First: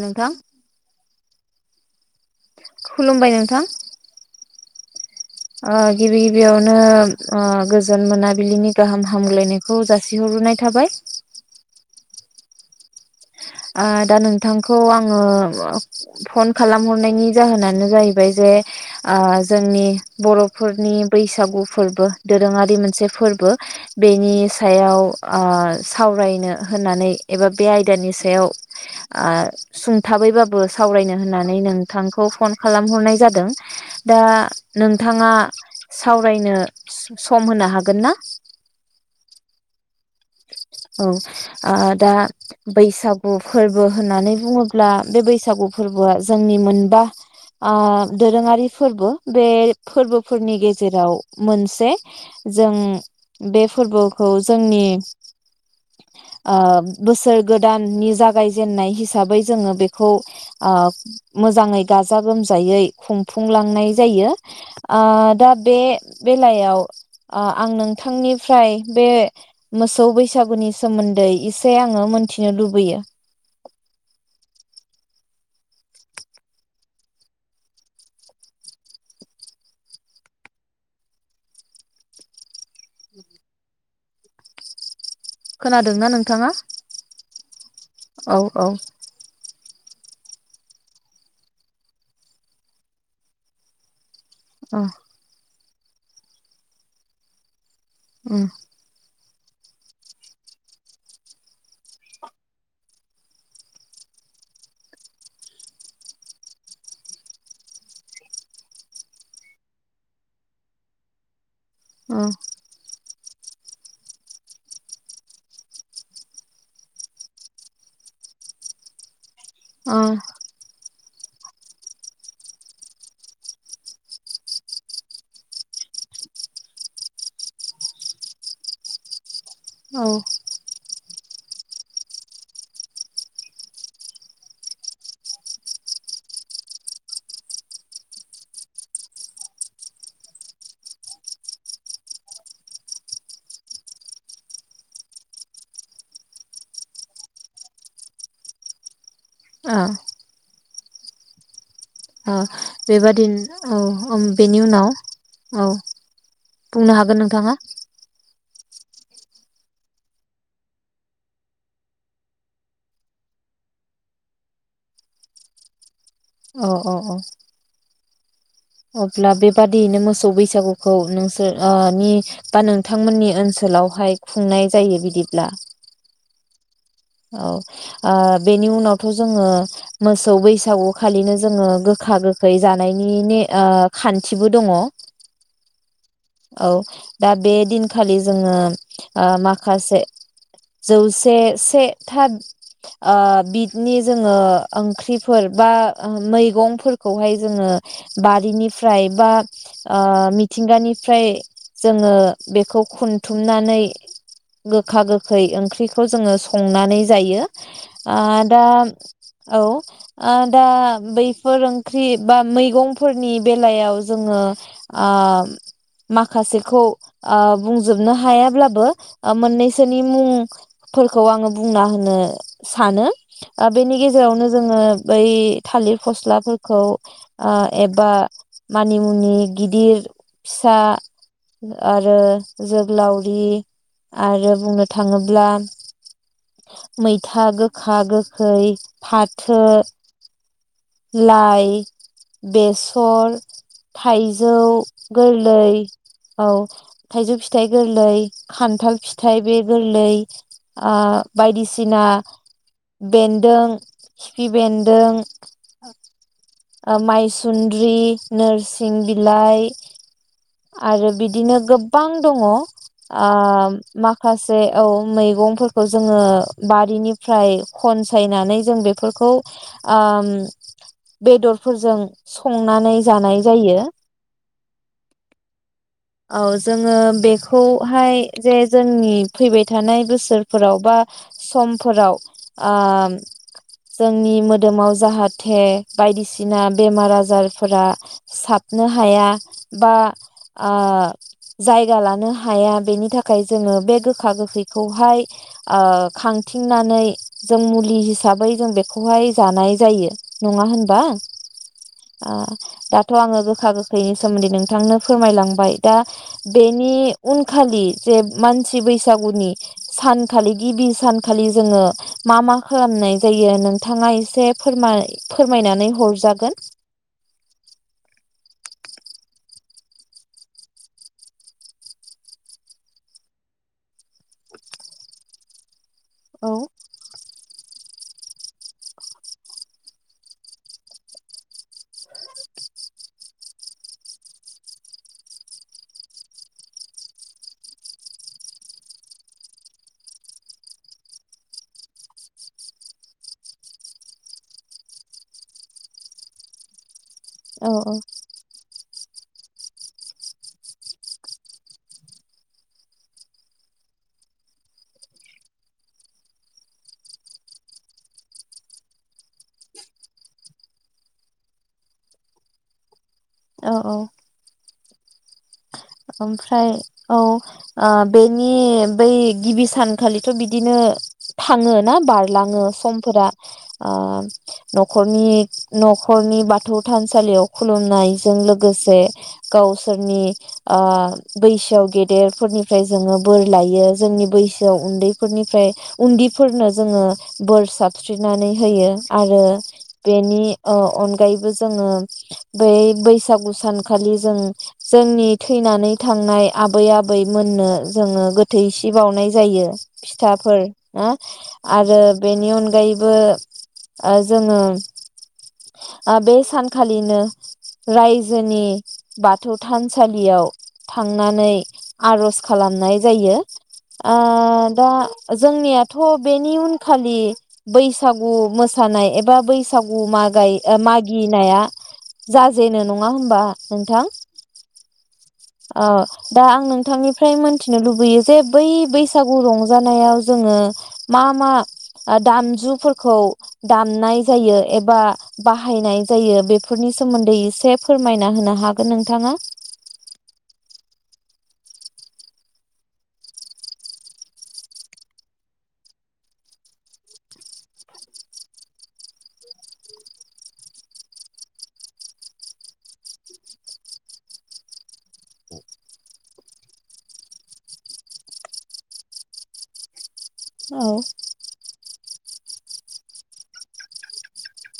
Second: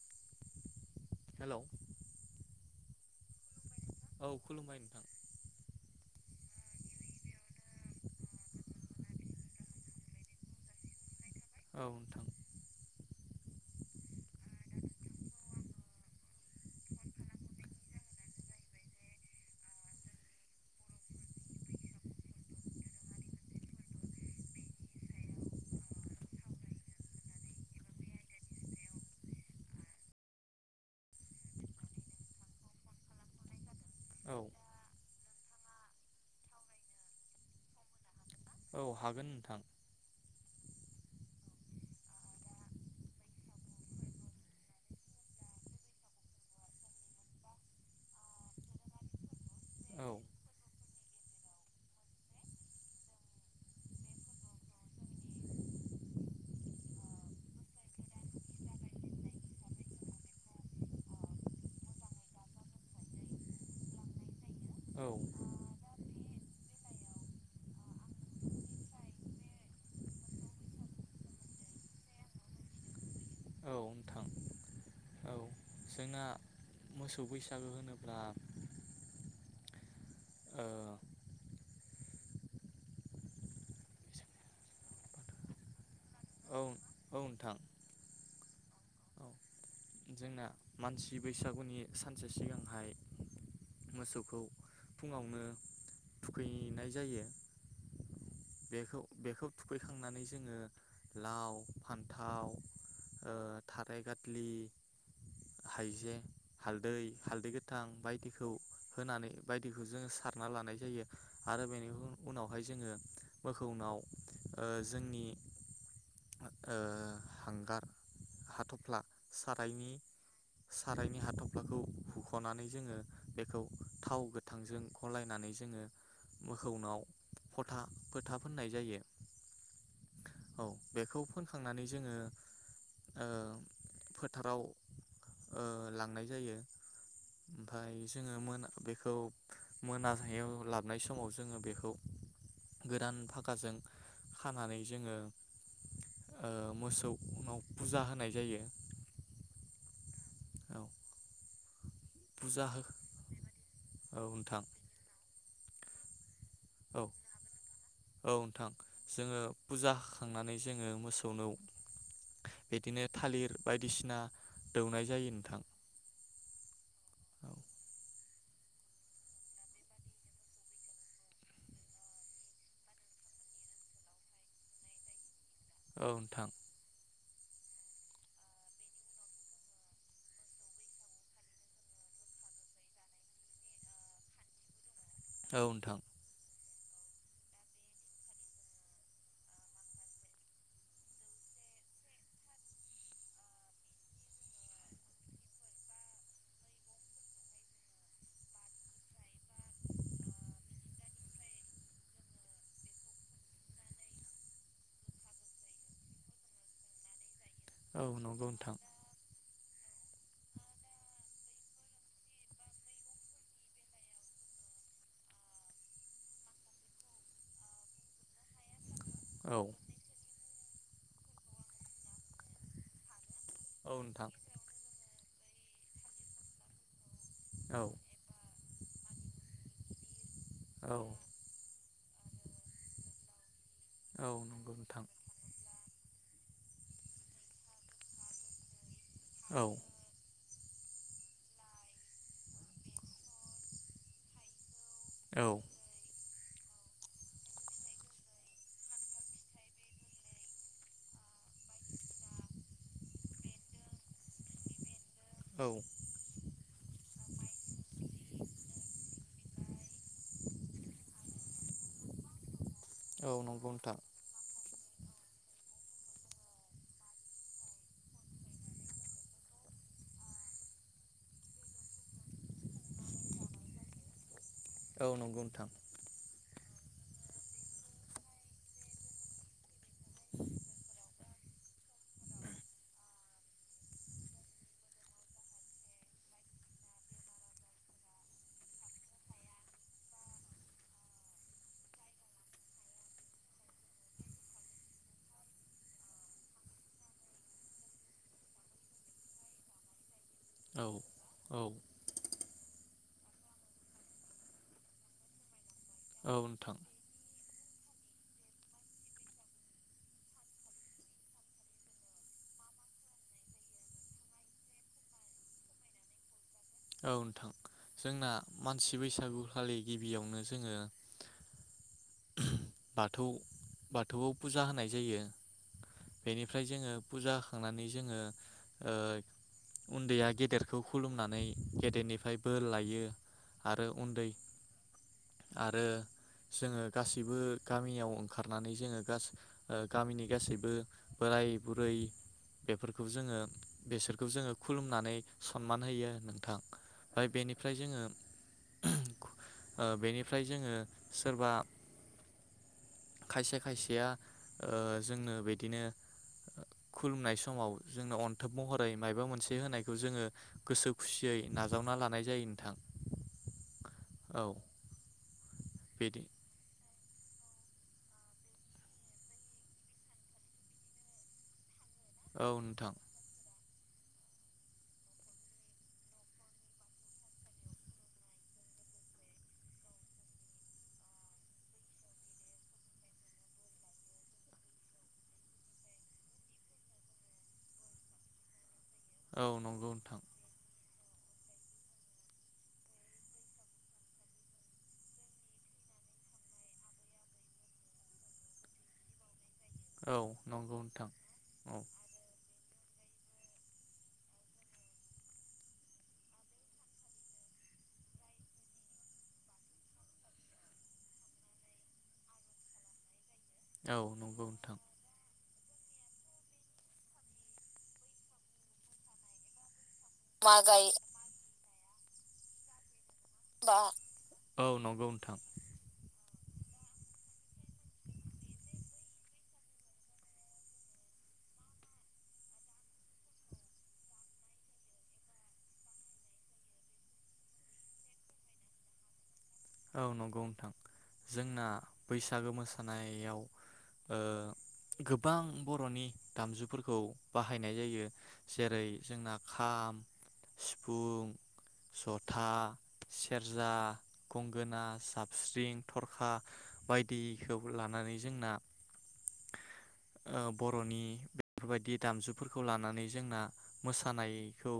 नोंथां। हेलौ खुलुमबाय नोंथां। औ खुलुमबाय नोंथां। बेयावनो ओ गोजोन मोनाबिलिनि गाहाम हामग्लायनायखौ जासिहरग्रोनाय थाबाय। औ नोंथां ओ दा नोंथांखौ आङो फन खालामहरनायनि जाहोनानो जाहैबाय जे जोंनि बर'फोरनि बैसागु फोरबो दोरोङारि मोनसे फोरबो बेनि सायाव सावरायनो होननानै एबा बे आयदानि सायाव सायाव सुंथाबैबाबो सावरायनो होननानै नोंथांखौ फन खालामहरनाय जादों। दा औ नों नोंथाङा सावरायनो सम होनो हागोन ना? औ हागोन नोंथां औ ओ दा बैसागु फोरबो होननानै बुङोब्ला बे बैसागु फोरबोआ जोंनि मोनबा ओ दोरोङारि फोरबो बे औ फोरबोफोरनि गेजेराव मोनसे जों बे फोरबोखौ जोंनि ओ बोसोर गोदाननि जागायजेनन्नाय हिसाबै जोङो बेखौ ओ मोजाङै गाजा गोमजायै खुंफुंलांनाय जायो। ओ औ दा बे बेलायाव ओ आं नोंथांनिफ्राय बे मोसौ बैसा बैसागुनि सोमोन्दै इसे आङो मोनथिनो लुबैयो। औ नोंथां औ जोंना मोसौ बैसागो होनोब्ला ओ खोनादोंना नोंथाङा? औ औ नोंथां। औ औ औ जोंना मानसि बैसागुनि सानसे सिगांहाय मोसौ खौ अ फुङावनो थुखैनाय जायो। उम बेखौ बेखौ थुखैखांनानै जोङो लाव फान्थाव ओ थाराय गाथ्लि हाइजें हालदै हालदै गोथां बायदिखौ होनानै बायदिखौ जोङो सारना लानाय जायो। आरो बेनि उ अ उनावहाय जोङो मोखौनाव जोंनि ओ हांगार हाथफ्ला सारायनि अ सारायनि हाथ'फ्लाखौ हुख'नानै जोङो बेखौ थाव गोथांजों गलायनानै जोङो मोखौनाव फथा फोथा फोननाय जायो। औ औ बेखौ फोनखांनानै जोङो ओ फोथाराव ओ लांनाय जायो ओमफाय जोङो मोना बेखौ मोनायाव लाबनाय समाव जोङो बेखौ गोदान फाकाजों खानानै जोङो ओ मोसौनाव पुजा होनाय जायो। ओ औ ओ फुजा हो बेबादिनो औ औ बेनि उनाव औ बुंनो औ हागोन नोंथाङा औ नोंथां जोङो फुजा होखांनानै जोङो मोसौनो बिदिनो थालिर बायदिसिना दौनाय जायो नोंथां औ औ औ औ अब्ला बेबादियैनो मोसौ बैसागुखौ नोंसोर नि बा नोंथांमोननि ओनसोलावहाय खुंनाय जायो बिदिब्ला औ नोंथां औ ओ बेनि उनावथ' जोङो मोसौ बैसागु खालिनो जोङो गोखा गोखै जानायनि ने खानथिबो दङ औ नोंथां औ दा बे दिनखालि जोङो ओ माखासे जौसे से थाद ओ बिदनि जोङो ओंख्रिफोर बा मैगंफोरखौहाय जोङो बारिनिफ्राय बा ओ मिथिंगानिफ्राय जोङो बेखौ खनथुमनानै गोखा गोखै ओंख्रिखौ जोङो संना नै जायो ओ नंगौ दा नोंथां औ दा बैफोर ओंख्रि बा मैगंफोरनि बेलायाव जोङो माखासेखौ बुंजोबनो हायाब्लाबो आ औ मानैसनि मुं फोरखौ आङो बुंना होनो सानो औ बेनि नोंथां गेजेरावनो जोङो बै थालिर फस्लाफोरखौ आ औ एबा मानिमुनि गिदिर फिसा औ आरो जोग्लावरि औ आरो नंगौ बुंनो नोंथां थाङोब्ला मैथा गोखा गोखै फाथो औ लाइ बेसर थाइजौ औ गोरलै औ थाइजौ फिथाइ गोरलै खानथाल फिथाइ बे गोरलै बायदिसिना बेनदों खिफि बेनदों औ मायसुनद्रि नोरसिं बिलाइ आरो बिदिनो गोबां दङ आ औ नंगौ नोंथां माखासे औ मैगं जोङो बारिनिफ्राय खनसायनानै जों बेफोरखौ बेदरफोरजों संनानै जानाय जायो औ नंगौ नोंथां औ जोङो बेखौहाय जे जोंनि फैबाय थानाय बोसोर फोराव बा समफोराव जोंनि मोदोमाव जाहाथे बायदिसिना बेमार आजारफोरा साबनो हाया बा जायगा लानो हाया बेनि थाखाय जोङो बे गोखा गोखैखौहाय खांथिंनानै जों मुलि हिसाबै जों बेखौहाय जानाय जायो नङा औ होनबा औ दाथ' आङो गोखा गोखैनि सोमोनदै नोंथांनो फोरमायलांबाय दा औ नोंथां बेनि उन खालि जे मानसि बैसागुनि सानखालि गिबि सानखालि जोङो मा मा खालामनाय जायो नोंथाङा एसे फोरमायनानै हरजागोन औ नोंथां जोंना मानसि बैसागु खालि गिबियावनो जोङो बाथौ बाथौआव फुजा होनाय जायो। औ बेनिफ्राय जोङो फुजा होखांनानै जोङो उनदैया गेदेरखौ खुलुमनानै गेदेरनिफ्राय बोर लायो आरो उनदै आरो जोङो गासैबो गामियाव ओंखारनानै जोङो गास गामिनि गासैबो बोराय बुरै बेफोरखौ जोङो बेसोरखौ जोङो खुलुमनानै सनमान होयो। नोंथां ओमफ्राय औ बेनिफ्राय औ जोङो ओ बेनिफ्राय जोङो सोरबा खायसे खायसेया ओ जोंनो बिदिनो खुलुमनाय समाव जोंनो अनथोब महरै मायबा मोनसे होनायखौ जोङो गोसो खुसियै नाजावना लानाय जायो नोंथां। औ बिदि ओमफ्राय औ ओ बेनि बै गिबि सानखालिथ बिदिनो थाङो। ना औ बारलाङो नोंथां समफोरा उम नखरनि नखरनि बाथौ थानसालियाव खुलुमनायजों लोगोसे गावसोरनि आ बैसोआव गेदेरफोरनिफ्राय जोङो बोर लायो‌ जोंनि बैसोआव उन्दैनिफ्राय उन्दैफोरनो बोर साबस्रिनानै होयो। आरो औ नंगौ नोंथां बेनि ओ अनगायैबो जोङो बै बैसागु सानखालि जों जोंनि थैनानै थांनाय आबै आबै मोननो जोङो गोथै सि बावनाय जायो औ फिथाफोर नंगौ ना नोंथां औ आरो बेनि अन अनगायैबो जोङो बे सानखालिनो रायजोनि बाथौ थानसा सालियाव थांनानै आर'ज खालामनाय जायो। औ आ नंगौ नोंथां। दा जोंनियाथ बेनि उनखालि बैसागु मोसानाय एबा बैसा गु मागाय मा गाय मागिनाया जाजेनो नं नङा होमबा बा नोंथां? औ नंगौ नोंथां। ओ दा आं नोंथांनिफ्राय मोनथिनो लुबैयो जे बै बैसागु रंजानायाव जोङो मा मा दामजुफोरखौ दामनाय जायो एबा बाहायनाय जायो बेफोरनि सोमोन्दै एसे फोरमायना होनो हागोन नोंथाङा। औ नंगौ नोंथां जोंना बैसागो मोसानायाव ओ गोबां बर'नि दामजुफोरखौ बाहायनाय जायो। जेरै जोंना खाम, सिफुं, जथा, सेरजा, गंगोना, जाबस्रिं, थरखा बायदिखौ लानानै जोंना ओ औ बर'नि बेफोरबायदि दामजुफोरखौ लानानै जोंना मोसानायखौ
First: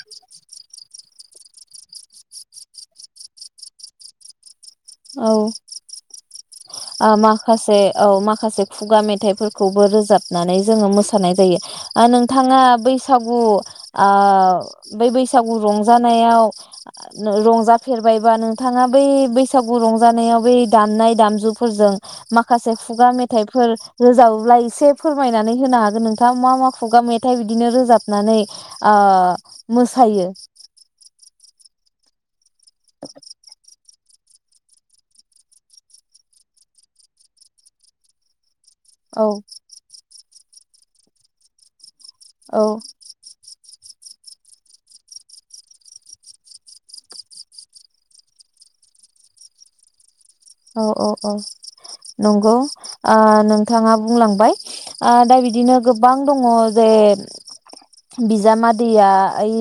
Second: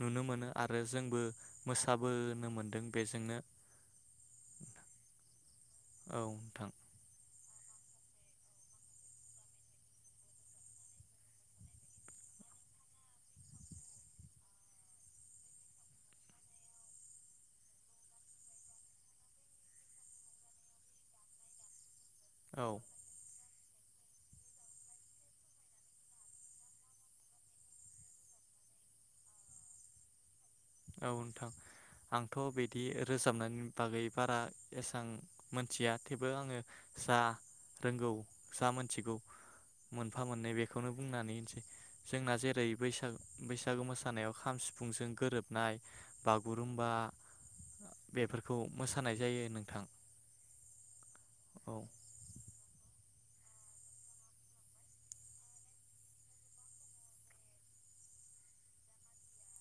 नुनो मोनो आरो जोंबो मोसाबोनो मोनदों बेजोंनो। औ औ नोंथां खासे औ माखासे खुगा मेथाइफोरखौबो रोजाबनानै जोङो मोसानाय जायो आरो नोंथाङा बैसागु आ बै बैसागु रंजानायाव रंजाफेरबायबा नोंथाङा बै बै सागु रंजानायाव ब दामनाय दामजुफोरजों औ माखासे खुगा मेथाइ फोर रोजाबोब्ला एसे फोरमायनानै होनो हागोन नोंथाङा मा मा खुगा मेथाइ बिदिनो रोजाबनानै ओ मोसायो। आं थ बिदि रोजाबनायनि बागै बारा एसां मोनथिया थेवबो आङो जा रोंगौ जा मोनथिगौ औ मोन मोनफा मोननै बेखौनो बुंनानै होनसै। जोंना औ जेरै बैसाग बैसागु मोसा सानायाव खाम सिफुंजों गोरोब नाय बागुरुमबा बेफोरखौ मोसानाय जायो नोंथां। औ औ औ नंगौ। ओ नोंथाङा बुंलांबाय ओ दा बिदिनो गोबां दङ जे बिजामादैया ओइ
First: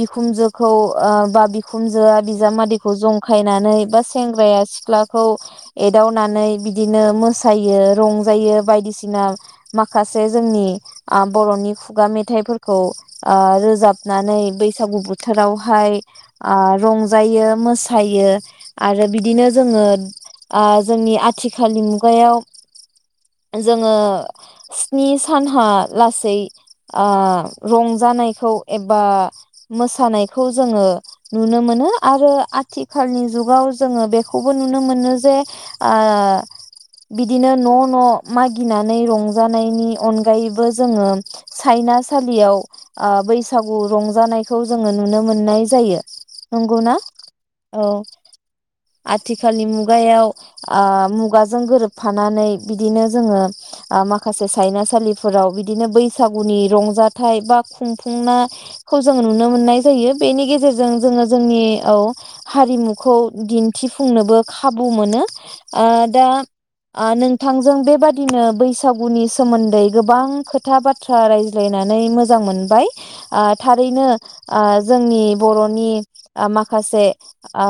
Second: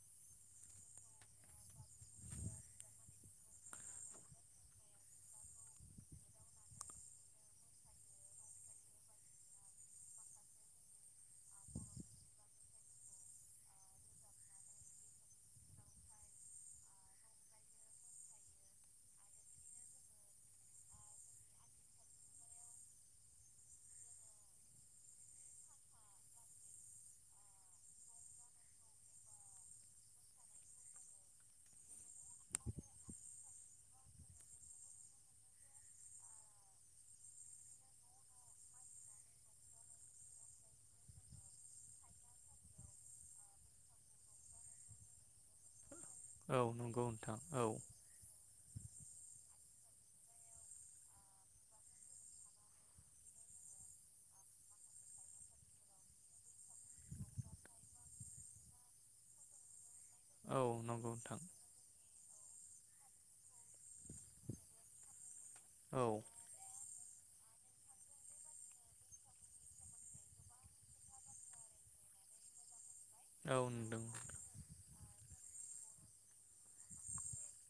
बिखुमजोखौ ओ बा बिखुनजोआ बिजामादैखौ जंखायनानै बा सेंग्राया सिख्ला खौ एदावनानै बिदिनो मोसायो रंजायो बायदिसिना माखासे जोंनि बर'नि खुगा मेथाइफोरखौ ओ रोजाबनानै बैसागु बोथोरावहाय ओ रंजायो मोसायो आरो बिदिनो जोङो ओ जोंनि आथिखालनि मुगायाव जोङो स्नि सानहा लासै ओ रंजानायखौ एबा मोसानायखौ जोङो नुनो मोनो आरो आथिखालनि जुगाव जोङो बेखौबो नु नो मोनो जे ओ बिदिनो न' न' मागिनानै रंजानायनि अनगायैबो जोङो सायनासालियाव ओ बैसागु रंजानायखौ जोङो नुनो मोननाय जायो। औ नंगौना नंगौ नोंथां औ थिखालनि मुगायाव आ मुगाजों गोरोबफानानै बिदिनो जोङो माखासे सायनासालिफोराव बिदिनो बैसागुनि रंजाथाइ बा खुंफुंनाखौ जों नुनो मोननाय जायो। बेनि औ गेजेरजों नंगौ जोङो नोंथां जोंनि औ हारिमुखौ दिन्थिफु फुंनोबो खाबु मोनो। ओ औ दा ओ नोंथांजों बेबादिनो बैसागुनि सोमोन्दै गोबां खोथा बाथ्रा रायज्लायनानै मोजां मोनबाय। आ औ नोंदों थारैनो आ जोंनि बर'नि माखासे आ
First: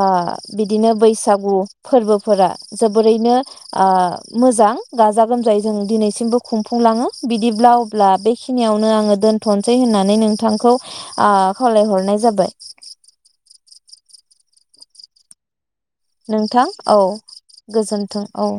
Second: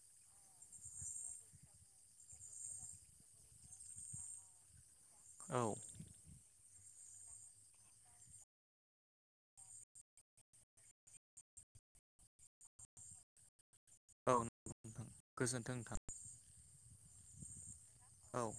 बिदिनो बै सागु फोरबोफोरा जोबोरैनो ओ मोजां गाजा औ गोमजायै जों दिनैसिमबो खुंफुंलाङो बिदिब्ला अब्ला बेखिनियावनो आङो दोनथ'सै होननानै नोंथांखौ ओ खावलायहरनाय जाबाय। [unintelligible] गोजोन्थों नोंथां नोंथां औ गोजोन्थों औ